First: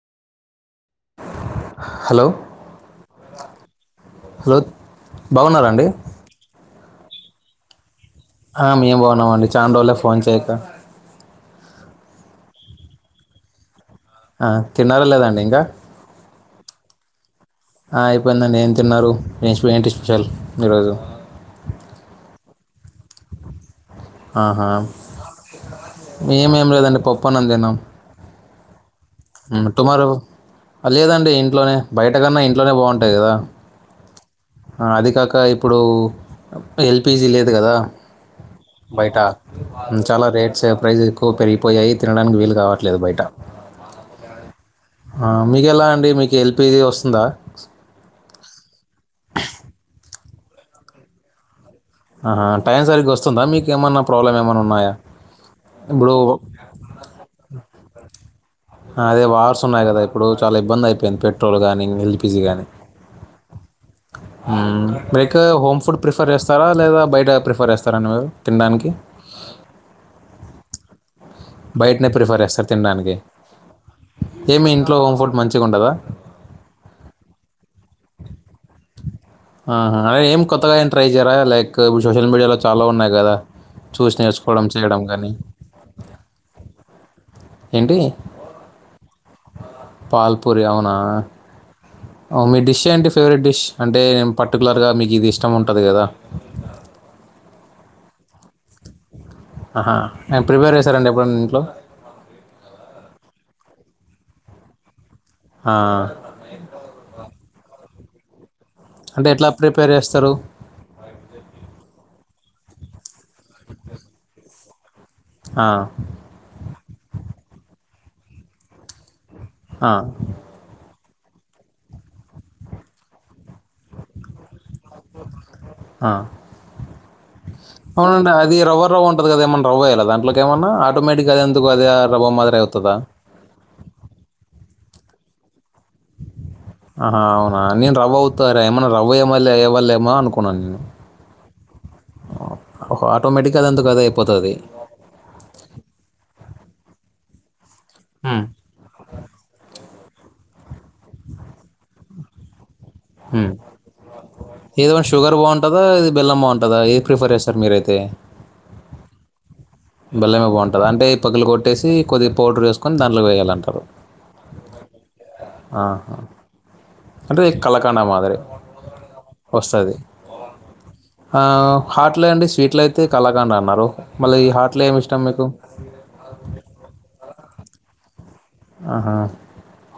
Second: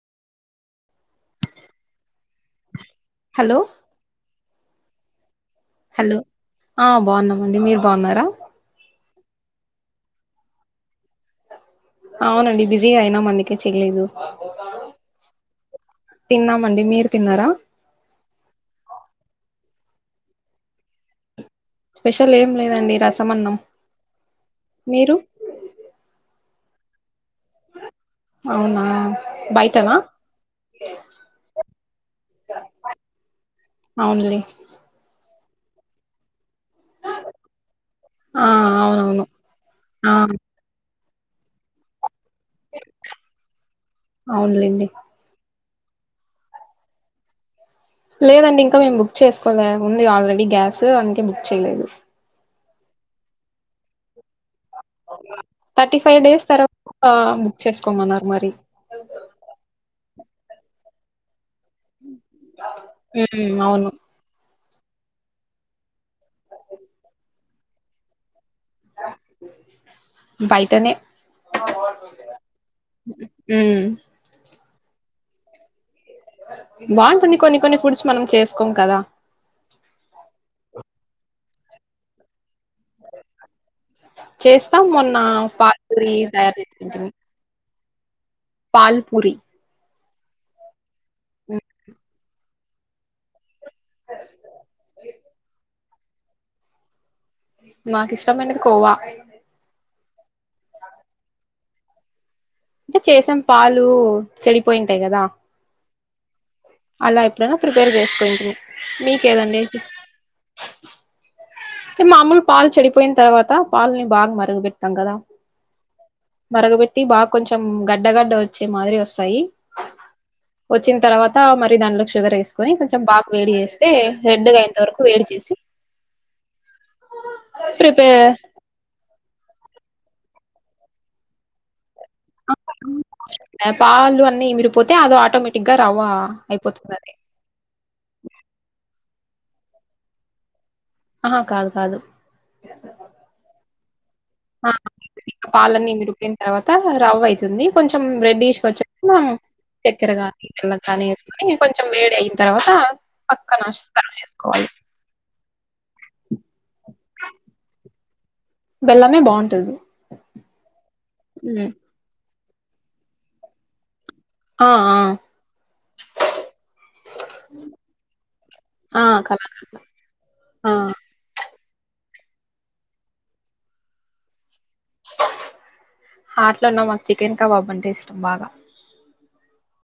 Hello hello దొద్ బాగున్నారాండి hello ఆ బాగున్నామండి మీరు బాగున్నారా ఆ మేం బావున్నామండి చాన్ రోల్ అయ ఫోన్ చేయక అవునండి బిజిగా అయిన మందుకి చేయలేదు ఆ తిన్నారా లేదండి ఇంకా తిన్నామండి మీరు తిన్నారా ఆ, విషల్ గురోజు స్పెషల్ ఏం లేదండి రసమన్నం ఆహా మీరు మేమి లేదండి పప్పను అ తన్నాం అవునా బయటనా టుమారో లేదండి ఇంట్లోనే బయట కన్నా ఇంట్లోనే బాగుంటాయి కదా అవునులే అది కాక ఇప్పుడు ఎల్పిజీ లేదు కదా ఆ బయట అవునవును ఆ చాలా రేట్స్ ప్రైస్క్ ఓక్కరిపోయాయి తినడానికి వీలు కావట్లేదు బయటహా అవునులేండి ఆ మీకు ఎల అండి మీకు ఎల్పీజీ వస్తుందా లేదండి ఇంక మేము బుక్ చేసుకోలే ఉంది ఆల్రెడీ గ్యాస్ అందుకే బుక్ చేయలేదు ఆహా టైం సరిగ్గా వస్తుందా మీకె ఏమన్నా థర్టీ ఫైవ్ డేస్ తర్వా బుక్ చేసుకోమన్నారు మరి అదే వార్సున్నాయ్ కదా ఇప్పుడు చాల ఇబ్బంది అయిపోయింది పె ట్రోల్ కానీ ఎల్పిజీ కానీ ఉమ్, అవును ఉం మీకు హోమ్ ఫుడ్ ప్రిఫర్ చేస్తారా లేదా బయట ప్రిఫర్ చేస్తారా అండి మీరు తినడానికి? బయటనే బయటనే ప్రిఫర్ చేస్తరు తినడానికి ఉమ్, ఏమి ఇంట్లో ఓ హోం ఫుడ్ మంచిగుండదా బాంటుంది కొన్ని కొన్ని ఫుడ్స్ మనం చేసుకోం కదా అ హా ఏం కొత్తగా ఏం ట్రై చేయారా లైక్ ఇప్పు సోషల్ మీడియాలో చాలా ఉన్నాయి గదా! చూసి నేర్చుకోవడం, చేస్తాం చేయడం మొన్న గానీ. పానీ పూరి తయారు చేసింటమి ఏంటీ పాల్ పూరి పాల్ప్పూరి అవునా ఆ మీ డిష్ ఏంటి ఫేవరెట్ డిష్ అంటే ట్టది గదా నాకు ఇష్టమైనది కోవా అహా ఏం ప్రిపేర్ చేశారండి ఎప్పుడున్న ఇంట్లో అంటే చేసాం పాలు చెడిపోయింటాయ్ కదా ఆ అల ఏప్పుడున్న ప్రిపేర్ చే కుటిమి అంటే ఎట్లా ప్రిపేర్ చేస్తరు మాములు పాలు చెడిపోయిన తర్వాత పాలుని బాగా మరుగు పెడతాం కదా అ మరగబెట్టి బా కొంచెం గడ్డగడ్డ వచ్చే మాదిరి వస్తాయి ఆ, వచ్చిన తర్వాత్ తా మరి దానిలో షుగర్ వేసుకని కొంచెం బాగ వేడి చేస్తే రెడ్ అయింత వరకు వేడి చేసి ఆ. ప్రిపేర్ కద ఏమన్నా రవ్వవేయాల దాంట్లోకెమన్నా ఆటోమేటిక్ అఎందు అది రవ్వ మాదిరి అవుతుందా [unintelligible] పాలు అన్న విడిపోతే అద ఆటోమేటిక్ గా రవ్వ అయిపోతుంది అది ఆహా అవునా నేన్ రబోత్తరే ఏమన్న రవ్వయమల్లె ఏవళ్లే ఏమో అనుకున్నాను నేను ఆహ కాదు కాదు కదేపు పాలన్నీ ఇమిరిపోయిన్ పాలన్ని ఇమిరీపోయినయ్ తర్వాత రవ్వయితుంది. కొంచెం ఉమ్, రెడ్డిష్కొచ్చే చక్కెర గానీ బెల్లం గానీ వేసుకోని కొంచెం వేడి అయిన తర్వాత ఉమ్. పక్కన సరి చేసుకోవాలి. టాదా బెల్మ్మగుంటుందా ఏది ప్రిఫర్ చేస్తారు మీరైతే బెల్లమే బావుంటది. బెల్లమే బాగుంటది అంటే ఈ పగలు హ్మ్. కొట్టేసి కొద్ది పౌడర్ వేసుకొని దానిలో వేయాలంటారు ఆ! ఆ! ఆహా అంటే కలకండ మాదిరి ఆ! కలాకండ్. వస్తది ఆ! ఆ హార్ట్ లో అండి స్వీట్ లో అయితే కలకండ అన్నారు మళ్ళీ ఈ హార్ట్ హార్ట్లోన మాకు చికెన్ కబాబ్ అంటే ఇష్టం బాగా ఆహా!